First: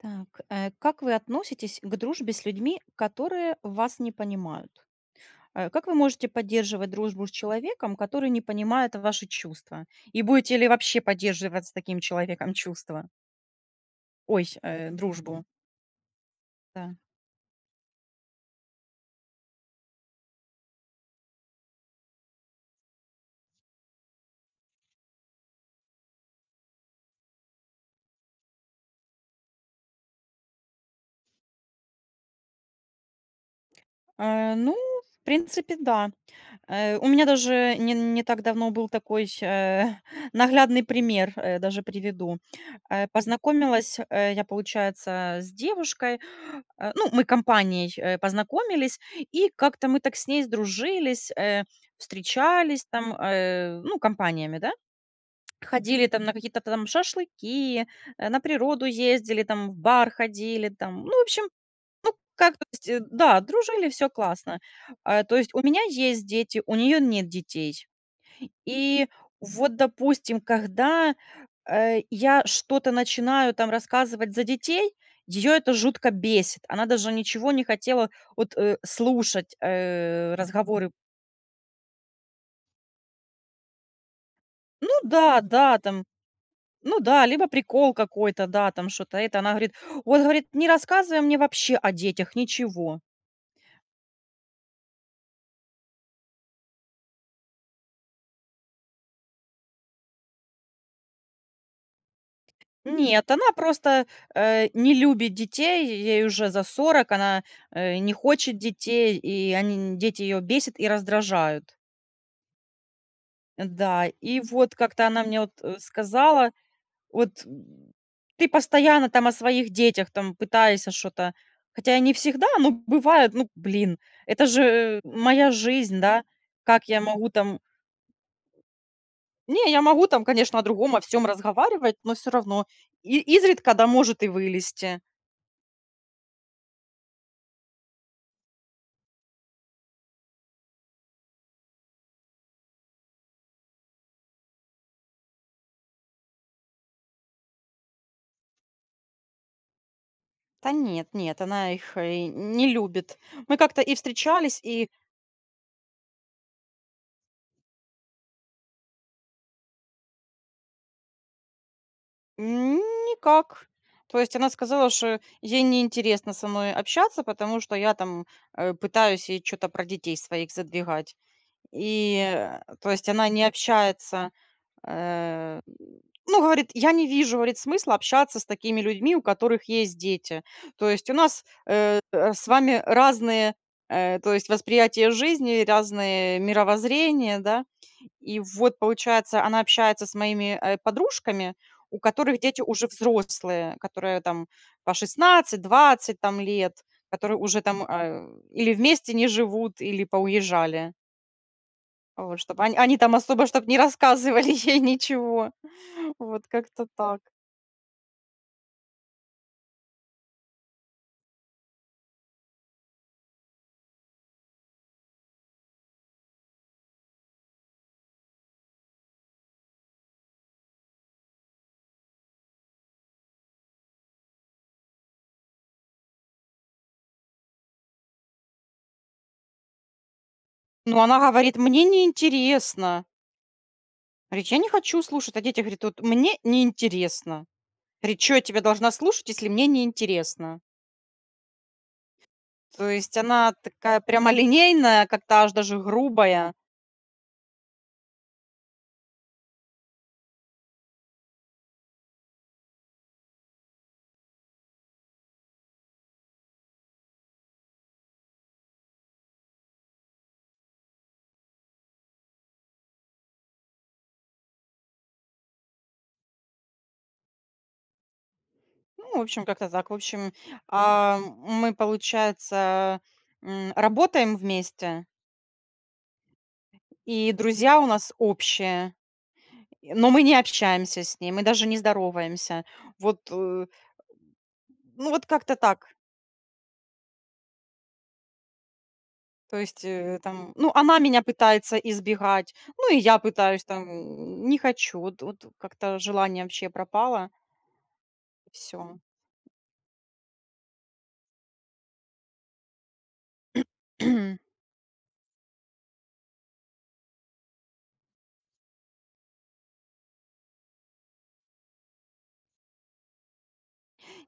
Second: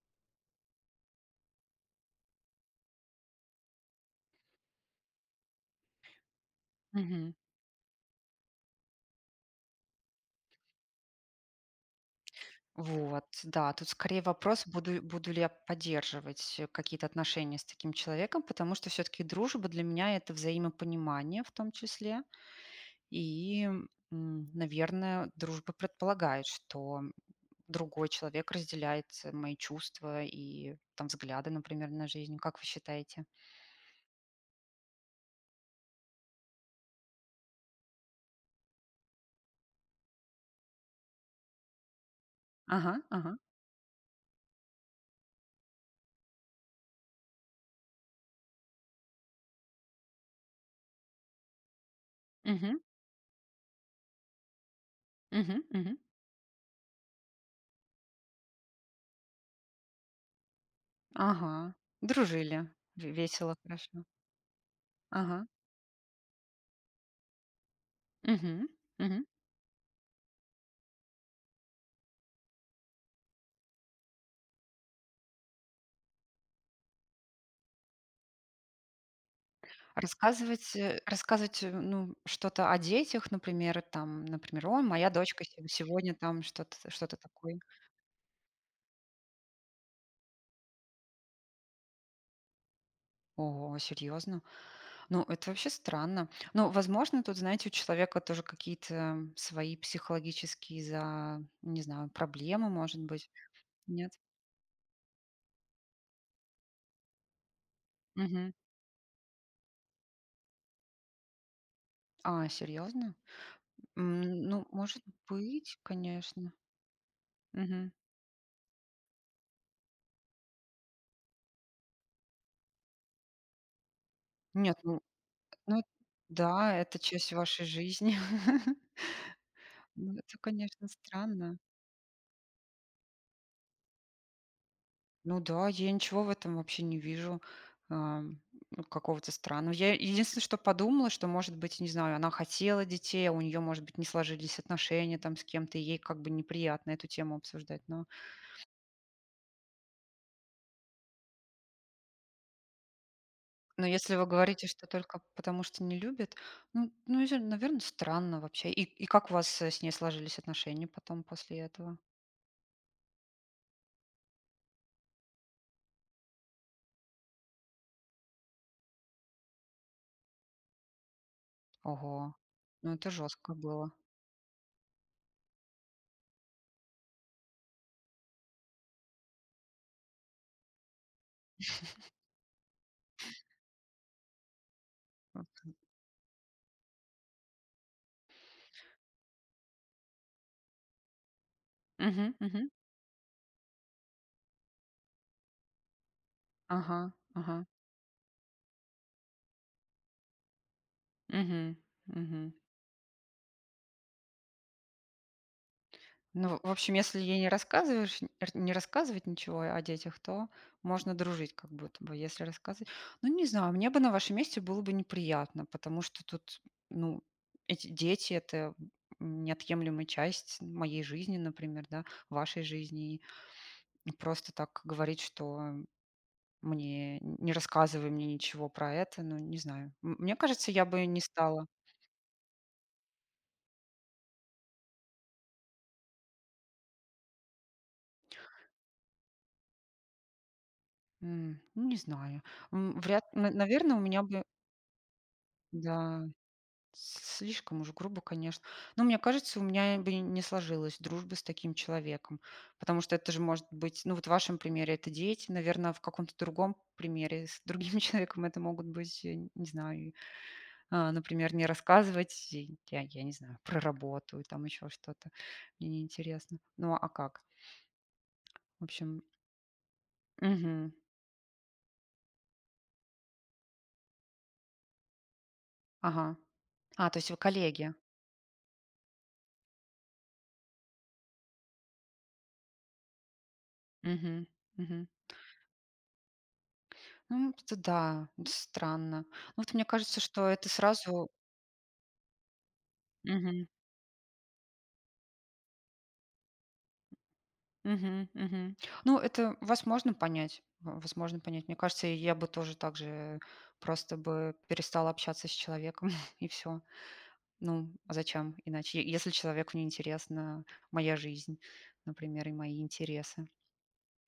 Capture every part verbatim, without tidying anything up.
Так, э. Как вы относитесь к дружбе с людьми, которые вас не понимают? Э, как вы можете поддерживать дружбу с Мгм. человеком, который не понимает ваши чувства? И будете ли вообще поддерживать с таким человеком чувства? Вот, да, тут скорее Ой сь вопрос, э, буду буду ли дружбу. я поддерживать, э, Да. какие-то отношения с таким человеком, потому что всё-таки дружба для меня- это взаимопонимание в том числе. И, м, наверное, дружба предполагает, что другой человек разделяет мои чувств, и там взгляды, например, на жизнь. Как вы считаете? А, ну, в принципе, да, э, у меня даже не н не так давно был такой, э, наглядный пример, э, даже приведу. Ага Э, ага. познакомилась, э, я, получается, с девушкой, э, ну, мы компанией, э, познакомились, и как-то мы так с ней сдружились, э, Мгм. встречались, там, э, ну, компаниями, да. Мгм мгм. Ходили, там, на какие-то там шашлыки, э, на природу ездили, там, в бар ходили, там, ну, в общем, Ага. ну, как, то Дружили. В есть, да, весело, дружили, хорошо. всё классно. А, то Ага. есть у меня есть дети, у неё нет детей. Мгм. И Мгм. вот, допустим, когда, э, я что-то начинаю там рассказывать за детей, её это жутко бесит, она даже ничего не хотела вот, э, слушать, э, Рассказывать, разговоры э, рассказывать, ну, что-то о детях, например, там, например "О, Ну моя да, дочка там да, там. сегодня там что-то", Ну что-то да, либо такое. прикол какой-то, да там, шо-то это, она говорит, вот говорит: "Не рассказывай мне вообще о детях ничего". Ого, серьёзно? Ну, это вообще странно. Но, возможно, тут, знаете, у человека тоже какие-то свои психологические за не знаю, проблемы, может быть. Нет, она просто, Нет? э, не любит детей, ей уже за сорок, она, э, не Мгм. хочет детей, и они, дети, её бесят и раздражают. А, серьезно? Да, М, и ну, вот может как-то она мне вот, э, быть, сказала, конечно. вот, Мгм. м: "Ты постоянно там о своих детях там пытаешься шо-то",- хотя и не всегда, но бывает, ну, блин, это Нет, же ну. моя Ну жизнь, да. да, Как это я могу часть там вашей жизни. Не, я могу Ну, там, это, конечно о конечно, другом о всём странно. разговаривать, но всё равно, и изредка, да может и вылезти. Ну да, я ничего в этом вообще не вижу, а, м, какого-то странного. Я, единственное, что подумала, что, может быть, не знаю, она хотела детей, а у неё, может быть, не сложились отношения там с кем-то, и ей как бы неприятно эту тему обсуждать. Но Та нет, нет, она их, э, не любит. Мы как-то но и если вы встречались, говорите, что и. только потому, что не любит, ну ну не знаю, наверно, странно вообще. И и как у вас с ней сложились отношения потом, после этого? Н никак. То есть она сказала, что ей не интересно со мной общаться, потому что я там, э, пытаюсь ей чё-то про детей своих задвигать. И, Ого, а, то ну есть это она не жестко было. общается, э, ну говорит: "Я не вижу", говорит, "Смысла общаться с такими людьми, у которых есть дети. То есть у нас, э, с вами разные, э, то есть восприятие жизни, разные мировоззрения",- да. И вот получается, она общается с моими, э, подружками, у Мгм, которых дети мгм. уже взрослые, которые там по шестнадцать, двадцать там лет, Ага. которые уже Ага. там, а, или вместе не живут, или поуезжали. Мгм. Вот. Мгм. Чтобы они они там особо, чтоб не рассказывали ей ничего. Вот Ну в в как-то общем, если так. ей не рассказываешь, нь р не рассказывать ничего о детях, то можно дружить, как будто бы. Если рассказыва ну не знаю, мне бы на вашем месте было бы неприятно, потому что тут, ну эти дети это неотъемлемая часть моей жизни, например, да, вашей жизни и просто так говорить, что мне не рассказывай мне ничего про это, ну не знаю, м мне кажется, я Ну, бы не она говорит: стала. "Мне неинтересно". Говорит: "Я не хочу слушать о детях". Говорит: "Вот мне неинтересно". Говорит: "Чё я тебя должна слушать, если мне неинтересно?" М, ну не знаю, То м, есть вряд, на она наверное, у такая меня бы прямолинейная, как-то аж даже Да. грубая. С слишком уж грубо, конечно. Но мне кажется, у меня, э, бы не сложилась дружба с таким человеком, потому что это же может быть ну, вот в вашем примере это дети, наверно, в каком-то другом примере, с другим человеком, это могут быть, э, не знаю, а, например, не рассказывать я я не знаю, про работу, или там ещё что-то, мне неинтересно. Ну а как? В Ну, в общем общем, как-то так. В общем, Мгм. а, мы получается, м, работаем вместе. Ага. А, то есть И вы друзья у коллеги? нас общие, но мы не общаемся с ней, мы даже не здороваемся. Вот, э Мгм. Мгм. ну вот как-то так. Ну это да. Это странно. То Вот есть, мне кажется, э, что там, это ну она меня сразу пытается избегать, ну, и я пытаюсь Мгм. там, м, не хочу, вот вот как-то желание вообще пропало. Мгм, мгм. Всё. Ну, это вас можно понять. Вас можно понять. Мне кажется, я бы тоже так же просто бы перестала общаться с человеком, и всё. Ну, а зачем иначе, если человеку не интересна моя жизнь, например, и мои интересы.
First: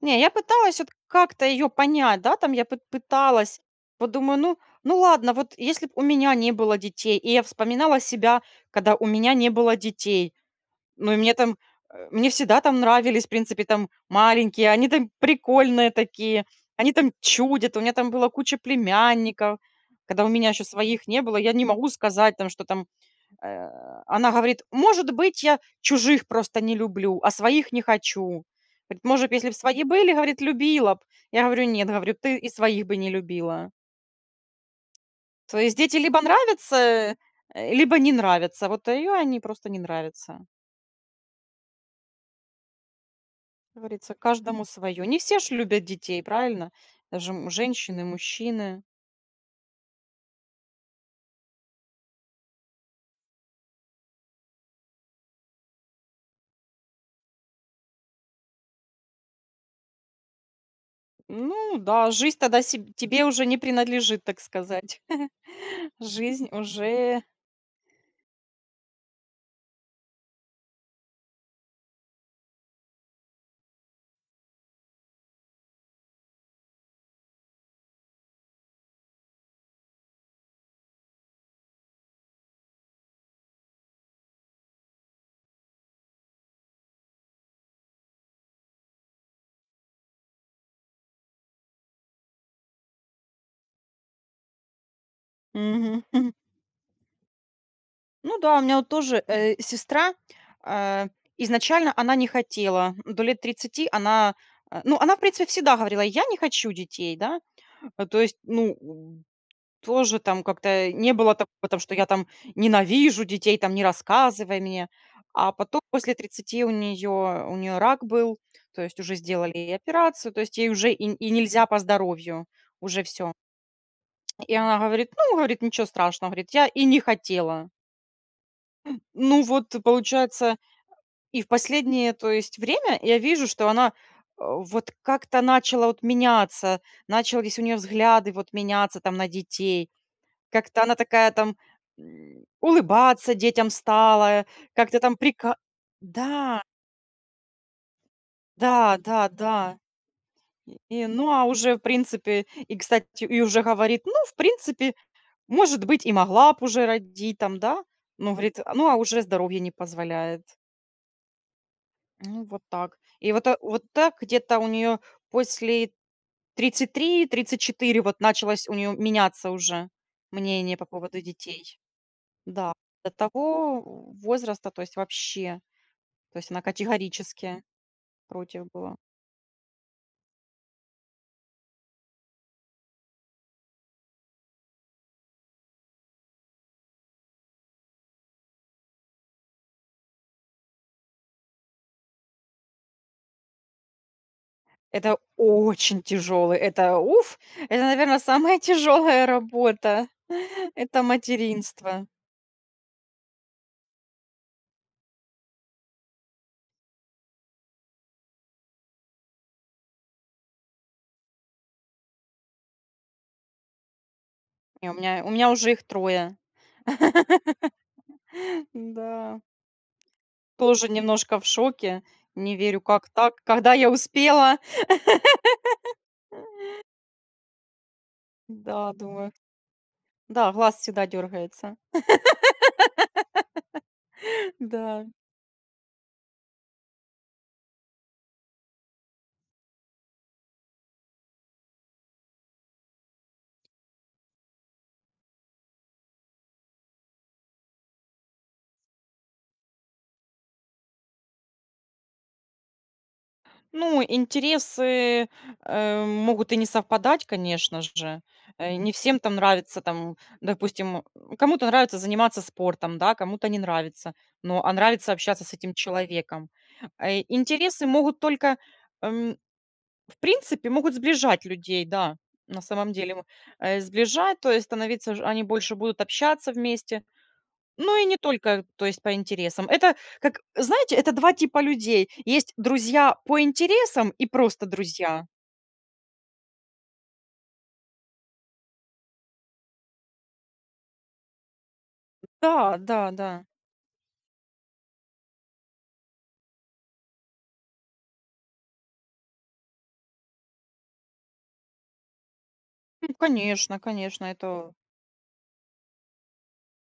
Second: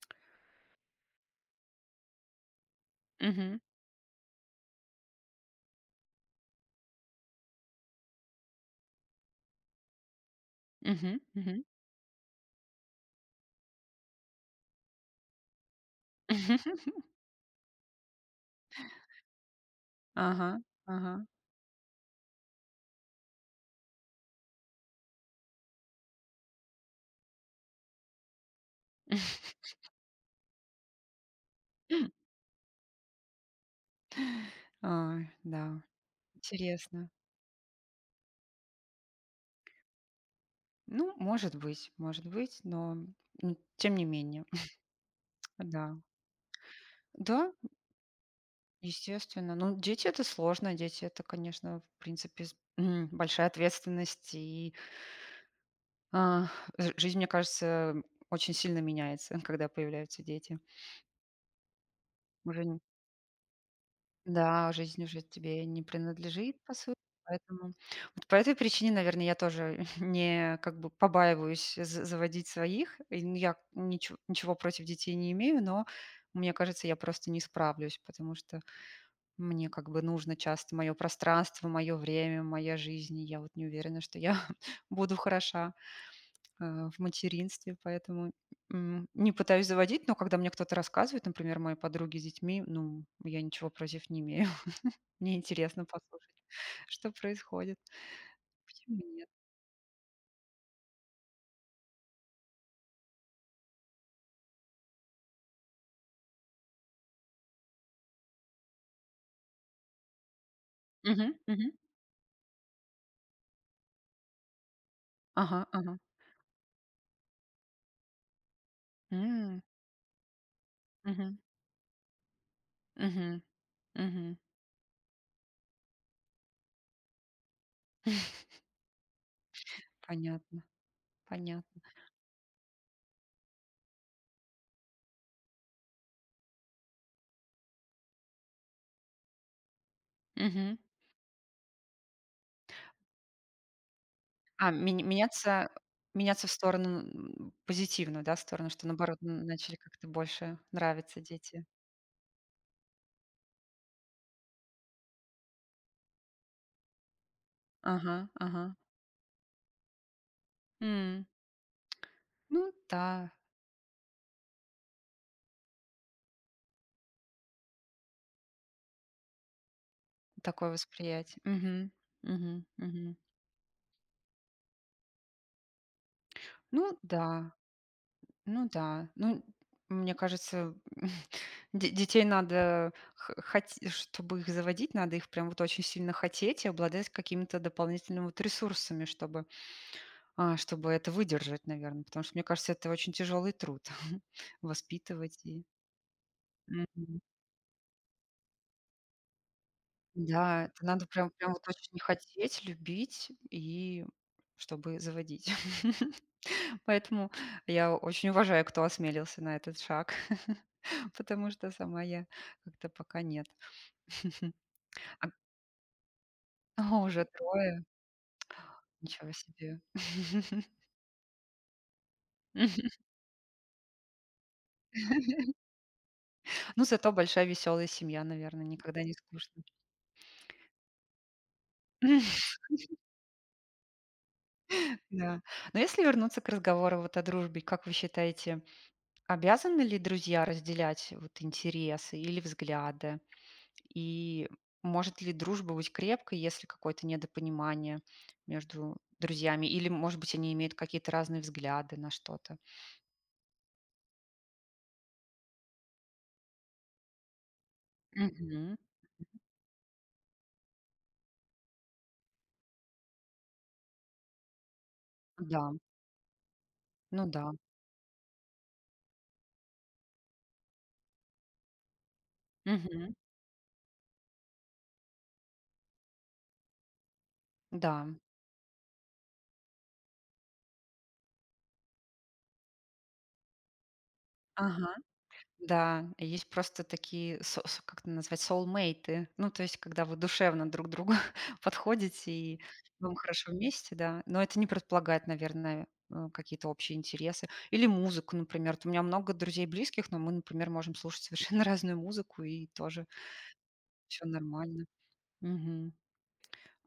Не, я пыталась вот как-то её понять, да, там я пы Мгм. пыталась, вот думаю: "Ну ну ладно, вот если б у меня не было детей",- и я вспоминала себя, когда у меня не было детей. Ну и Мгм. мне там, Мгм. а, мне всегда там нравились в принципе там маленькие, они там прикольные такие, они там чудят, у меня там была куча племянников, когда у меня Ага, еще своих не ага. было, я не могу сказать там, что там а она говорит: "Может быть, я чужих просто не люблю, а своих не хочу". Говорит: "Может, если бы свои были, говорит, любила б". Я говорю: "Нет", говорю, "Ты и своих бы не любила". Ой. То есть Да. дети либо Интересно. нравятся, э, либо не нравятся. Вот её они просто не нравятся. Ну, может быть, может быть, но, м, Как тем не говорится, менее. каждому свое. Не все ж Э, любят да. детей, правильно, даже, м, Да, м женщины, мужчины. Естественно. Ну, дети это сложно. Дети это, конечно, в принципе, с, м, большая ответственность и Ах, жи жизнь, мне кажется, очень сильно меняется, когда появляются дети. Ну да, жизнь тогда Уже нь себ тебе уже не принадлежит, так Да, сказать. жизнь уже тебе не Жизнь принадлежит, по сути. уже Поэтому, вот по этой причине, наверно, я тоже не как бы побаиваюсь за заводить своих. Э, ну я ничего ничего против детей не имею, но мне кажется, я просто не справлюсь, потому что мне как бы нужно часто моё пространство, моё время, моя жизнь. И я вот не уверена, что я буду хороша, э, в материнстве, поэтому, м, не пытаюсь заводить, но когда мне кто-то рассказывает, например, мои подруги с детьми, ну, я ничего против не имею. Мне интересно Мгм. послушать, что происходит. Ну да, у меня от Почему тоже, нет. э, сестра, а, изначально она не хотела, до лет тридцати она, а, ну, она в принципе всегда говорила: "Я не хочу детей", да. А, то есть, ну, тоже там как-то не было Мгм такого мгм. там, что: "Я там ненавижу детей, там не рассказывай мне". А Ага потом ага. после тридцати у неё у неё рак был, то есть уже сделали М. ей операцию, то есть ей уже и и Мгм. нельзя по здоровью, уже всё. Мгм. Мгм. И она говорит: "Ну", говорит, "Ничего страшного", говорит, "Я и не хотела!" Э, ну вот, получается, Понятно. и в Понятно. последнее, то есть время я вижу, что она, а, вот как-то начала вот меняться, начались у нее взгляды вот меняться там на детей, Мгм. как-то она такая там, м, улыбаться детям стала, А, как-то мень там прика меняться, меняться в да. сторону, м, позитивно, да, в сторону, что наоборот н начали Да-да-да. как-то больше И нравиться ну, а, дети. уже в принципе, и, кстати, и уже говорит: "Ну в принципе, может быть и могла б уже родить там", да, Ага, ну говорит, ага. "А, ну, а, уже здоровье не позволяет". М. Ну вот Ну так. та И вот вот так где-то у неё после тридцать три тридцать четыре вот началось у неё меняться уже Такое мнение по поводу восприятие. детей. Мгм. Мгм. Да, до Мгм. того возраста, то есть вообще, то есть она Ну да. категорически против Ну была. да. Ну, мне кажется, де детей надо хо хоте чтобы их заводить, надо их прям вот очень сильно хотеть, и обладать какими-то дополнительными вот ресурсами, чтобы, а, чтобы это выдержать, наверно. Потому что, мне кажется, это очень тяжёлый труд Это воспитывать и очень тяжелый это, Мгм. уф, это наверно самая тяжелая работа- Да, это это надо прям, прям вот очень материнство. хотеть, любить, и чтобы заводить. Поэтому я очень уважаю, кто осмелился на этот шаг, потому что сама я как-то пока нет. Не у меня, А у меня уже их трое. А уже трое? Ничего Да. себе! Тоже немножко в шоке, не верю, как так, когда я успела. Ну, зато большая веселая семья, наверное, Да, никогда не думают. скучно. Да, глаз всегда дергается. Да. Да. Но если вернуться к разговору вот о дружбе, как вы считаете, обязаны ли друзья разделять вот интересы, или взгляды? И может ли дружба быть крепкой, если какое-то недопонимание между друзьями? Или, может быть, они имеют какие-то разные взгляды на что-то? Ну, интересы, э, могут и не совпадать, конечно же. Мгм. Э, не всем там нравится там, допустим, кому-то нравится заниматься спортом, да, кому-то не нравится, но, а нравится общаться с Да. этим человеком. Э, Ну да. интересы могут только, м, в принципе, могут сближать людей, да, на самом Мгм. деле, э, сближать, то есть становиться ж они больше будут общаться вместе, но и Да. не только, то есть по интересам. Это как, знаете, это два типа людей. Есть друзья по интересам, и просто Ага. друзья. Да, есть просто такие, со со как это назвать, соулмейты, ну, то есть, когда вы душевно друг другу подходите, и вам Да-да-да. хорошо вместе, да, но это не предполагает, наверное, э, какие-то общие интересы. Или музыку, например. Вот у меня много друзей близких, но мы, например, можем слушать совершенно разную музыку, и тоже Ну конечно, конечно Все это нормально. Мгм.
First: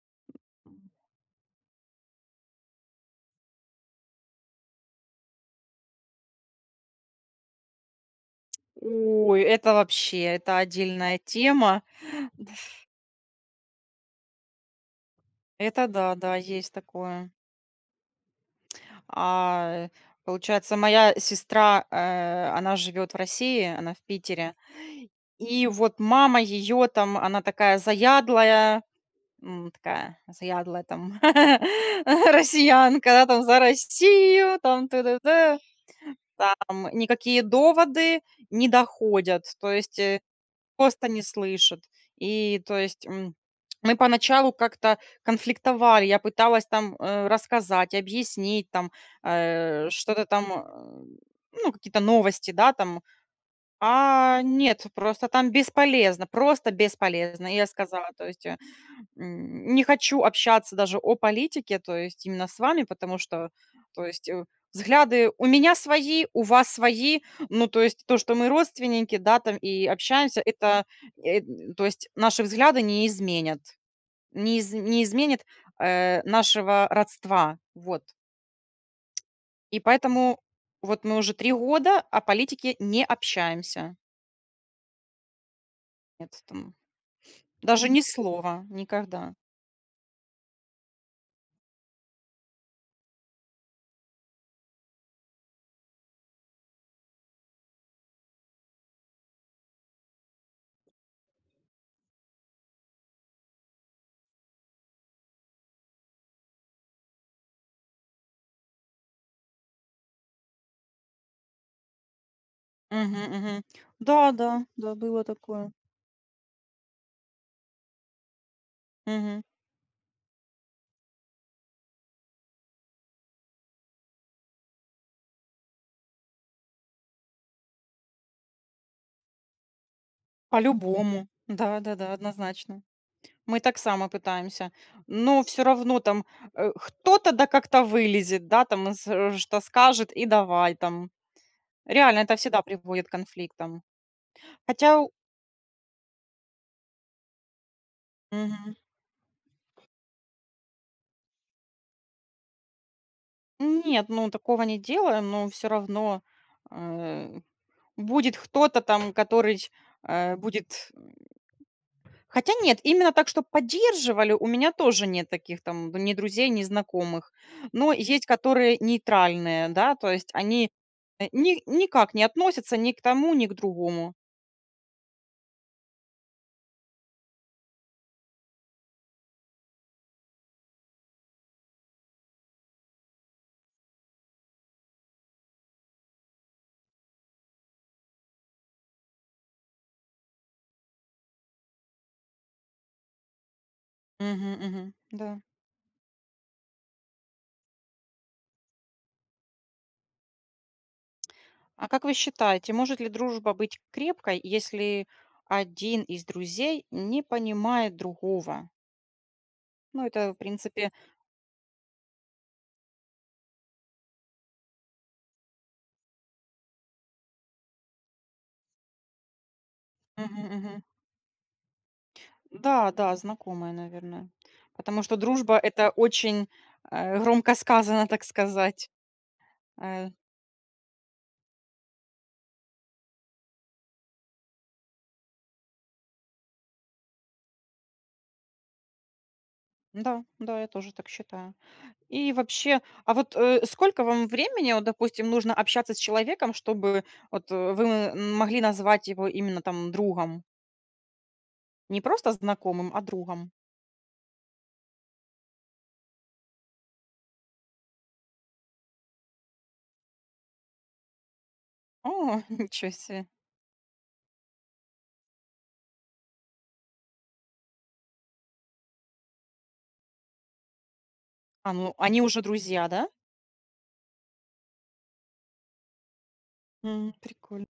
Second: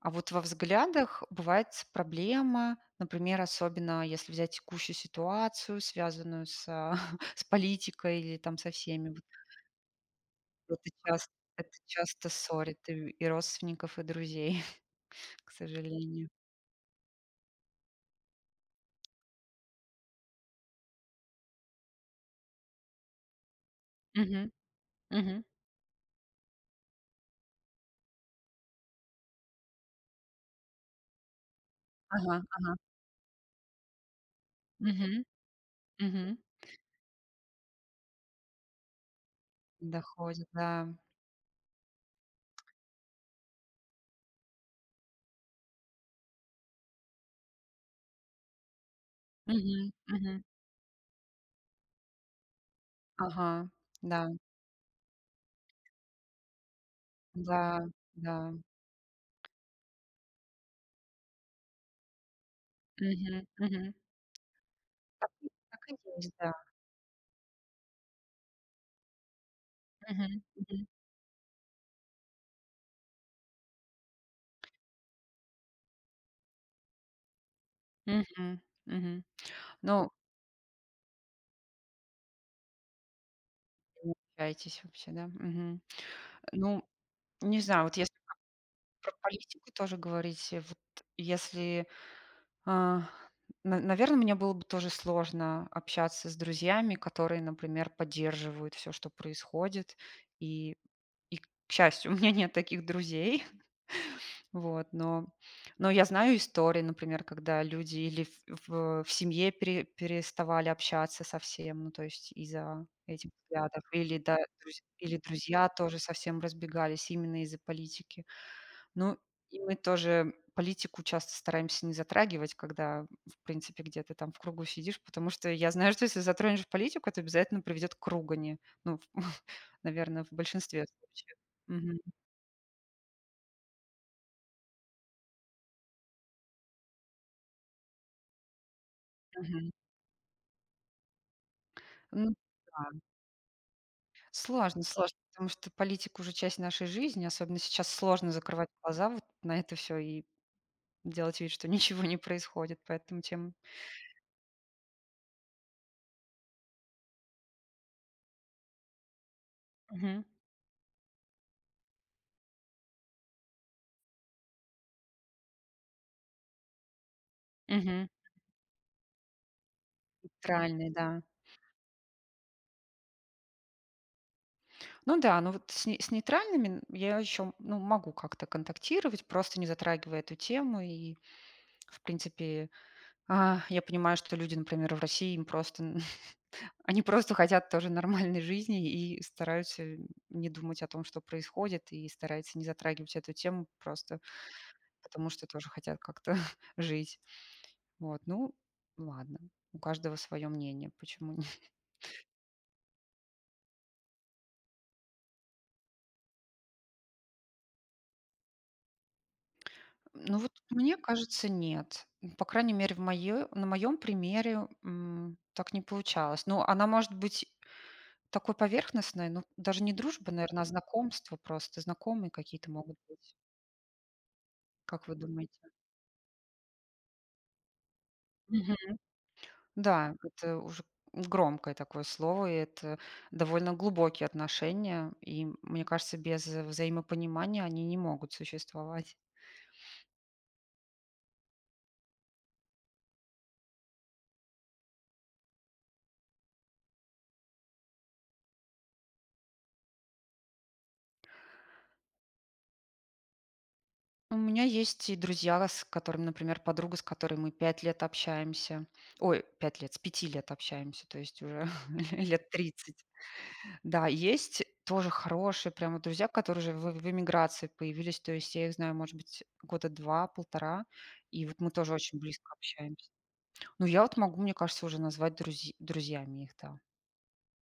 А вот во взглядах бывает с проблема, например, особенно если взять текущую ситуацию, связанную с, а, с политикой или там со всеми вот. Ой, это вообще, это Это отдельная часто, это тема, часто ссорит дф и и родственников, и друзей, к Это, да, сожалению. да, есть такое. А, э, получается, моя сестра, э, она живет в России, она в Мгм. Питере, Мгм. и вот мама её там, она такая заядлая, м, такая заядлая там Ага ага. россиянка, она там за Россию, там т д Мгм, д мгм. там никакие доводы не доходят, то есть, э, Доходит, да. просто не слышит. И то есть, м, мы поначалу как-то конфликтовали, я пыталась там, э, рассказать, объяснить, там, э, Мгм, что-то мгм. там, э, ну, какие-то новости, да, там. Ага. Да. А нет, просто там бесполезно, просто бесполезно. И я Да. сказала, то есть, Да. м, не хочу общаться даже о политике, то есть именно с вами, потому Мгм что, мгм. то есть Так взгляды у и меня так и свои, есть, у да. вас свои, ну, то есть то, что мы родственники, да, там, и общаемся Мгм, это, мгм. э, то есть наши взгляды не изменят, не из не изменят, э, нашего родства, вот. Мгм, мгм. И Ну поэтому вот мы уже три года о политике не общаемся. Не общаетесь вообще, да. Мгм. Нет, там. Ну, не знаю, Даже вот ни если там слова про никогда. политику тоже говорить, вот если, а, на наверно, мне было бы тоже сложно общаться с друзьями, которые, например, поддерживают всё, что происходит. И и к счастью, у меня нет таких друзей. Вот. Но но я знаю истории, например, когда люди или ф ф в семье пере переставали общаться совсем. Ну то есть, из-за Мгм, этих мгм. взглядов, или да Да-да. друзь Да, или было друзья такое. тоже совсем разбегались, именно из-за политики. Но Мгм. и мы тоже политику часто стараемся не затрагивать, когда в принципе где-то там в кругу сидишь, потому что я знаю, что если затронешь политику, это обязательно приведет к ругани, ну, в наверное, в большинстве По-любому. случаев. Мгм. Да-да-да, однозначно. Мы так само пытаемся, но всё равно там, а, кто-то да как-то вылезет, да, там с что-то Мгм. скажет и давай там. Реально, Ну это всегда да. приводит к конфликтам. Сложно, Хотя у сложно, потому что политика уже часть нашей жизни. Особенно сейчас сложно закрывать Мгм. глаза вот на это всё, и делать вид, что ничего не происходит. Поэтому, чем Нет, ну такого не делаю, но всё равно, а, будет кто-то там, который, Мгм. а, будет м хотя нет, именно так, чтоб поддерживали, у меня тоже нет таких там ни друзей, ни знакомых. Но Мгм. есть которые нейтральные, да, то есть они, Нейтральные, да. э, ни никак не относятся ни к тому, ни к другому. Ну да, но вот с с нейтральными я еще, ну, могу как-то контактировать, просто не затрагивая эту тему, и, в принципе, а, я понимаю, что люди, например, в России им просто, они просто хотят тоже нормальной жизни, и стараются не думать о том, что происходит, и стараются не затрагивать эту тему, просто Мгм мгм. потому Да. что тоже хотят как-то жить. Вот. Ну ладно, у каждого своё мнение. Почему нь А как вы считаете, может ли дружба быть крепкой, если один из друзей не понимает другого? Ну, это, в Ну вот принципе мне кажется, нет. Ну по крайней мере, в моё на моём примере, м, так не получалось. Но она может быть такой поверхностной, но даже не дружба, Мгм наверно, а мгм. знакомства просто, знакомые какие-то Да, могут да, быть. знакомая, наверное, потому Как вы что дружба думаете? это очень, э, громко сказано, так Мгм. сказать. А Да, это уже громкое такое слово. Это довольно глубокие отношения. И мне кажется, без взаимопонимания они не могут существовать. Да, да, я тоже так считаю. И вообще, а вот, э, сколько вам времени, вот допустим, нужно общаться с человеком, чтобы вот, э, вы могли назвать его именно там другом? Не просто знакомым, а другом. У меня есть и друзья, с которыми, например, подруга, с которой мы пять лет общаемся, ой, пять лет, с пяти лет общаемся, то есть уже ле А, лет ничё тридцать. себе! Да, есть тоже хорошие прямо друзья, которые уже в в эмиграции появились, то есть я их знаю, может быть, года два полтора. И вот мы А, тоже ну очень они уже близко друзья, да? общаемся. Ну я вот могу, мне кажется, уже назвать друзь друзьями их, да. М, приколь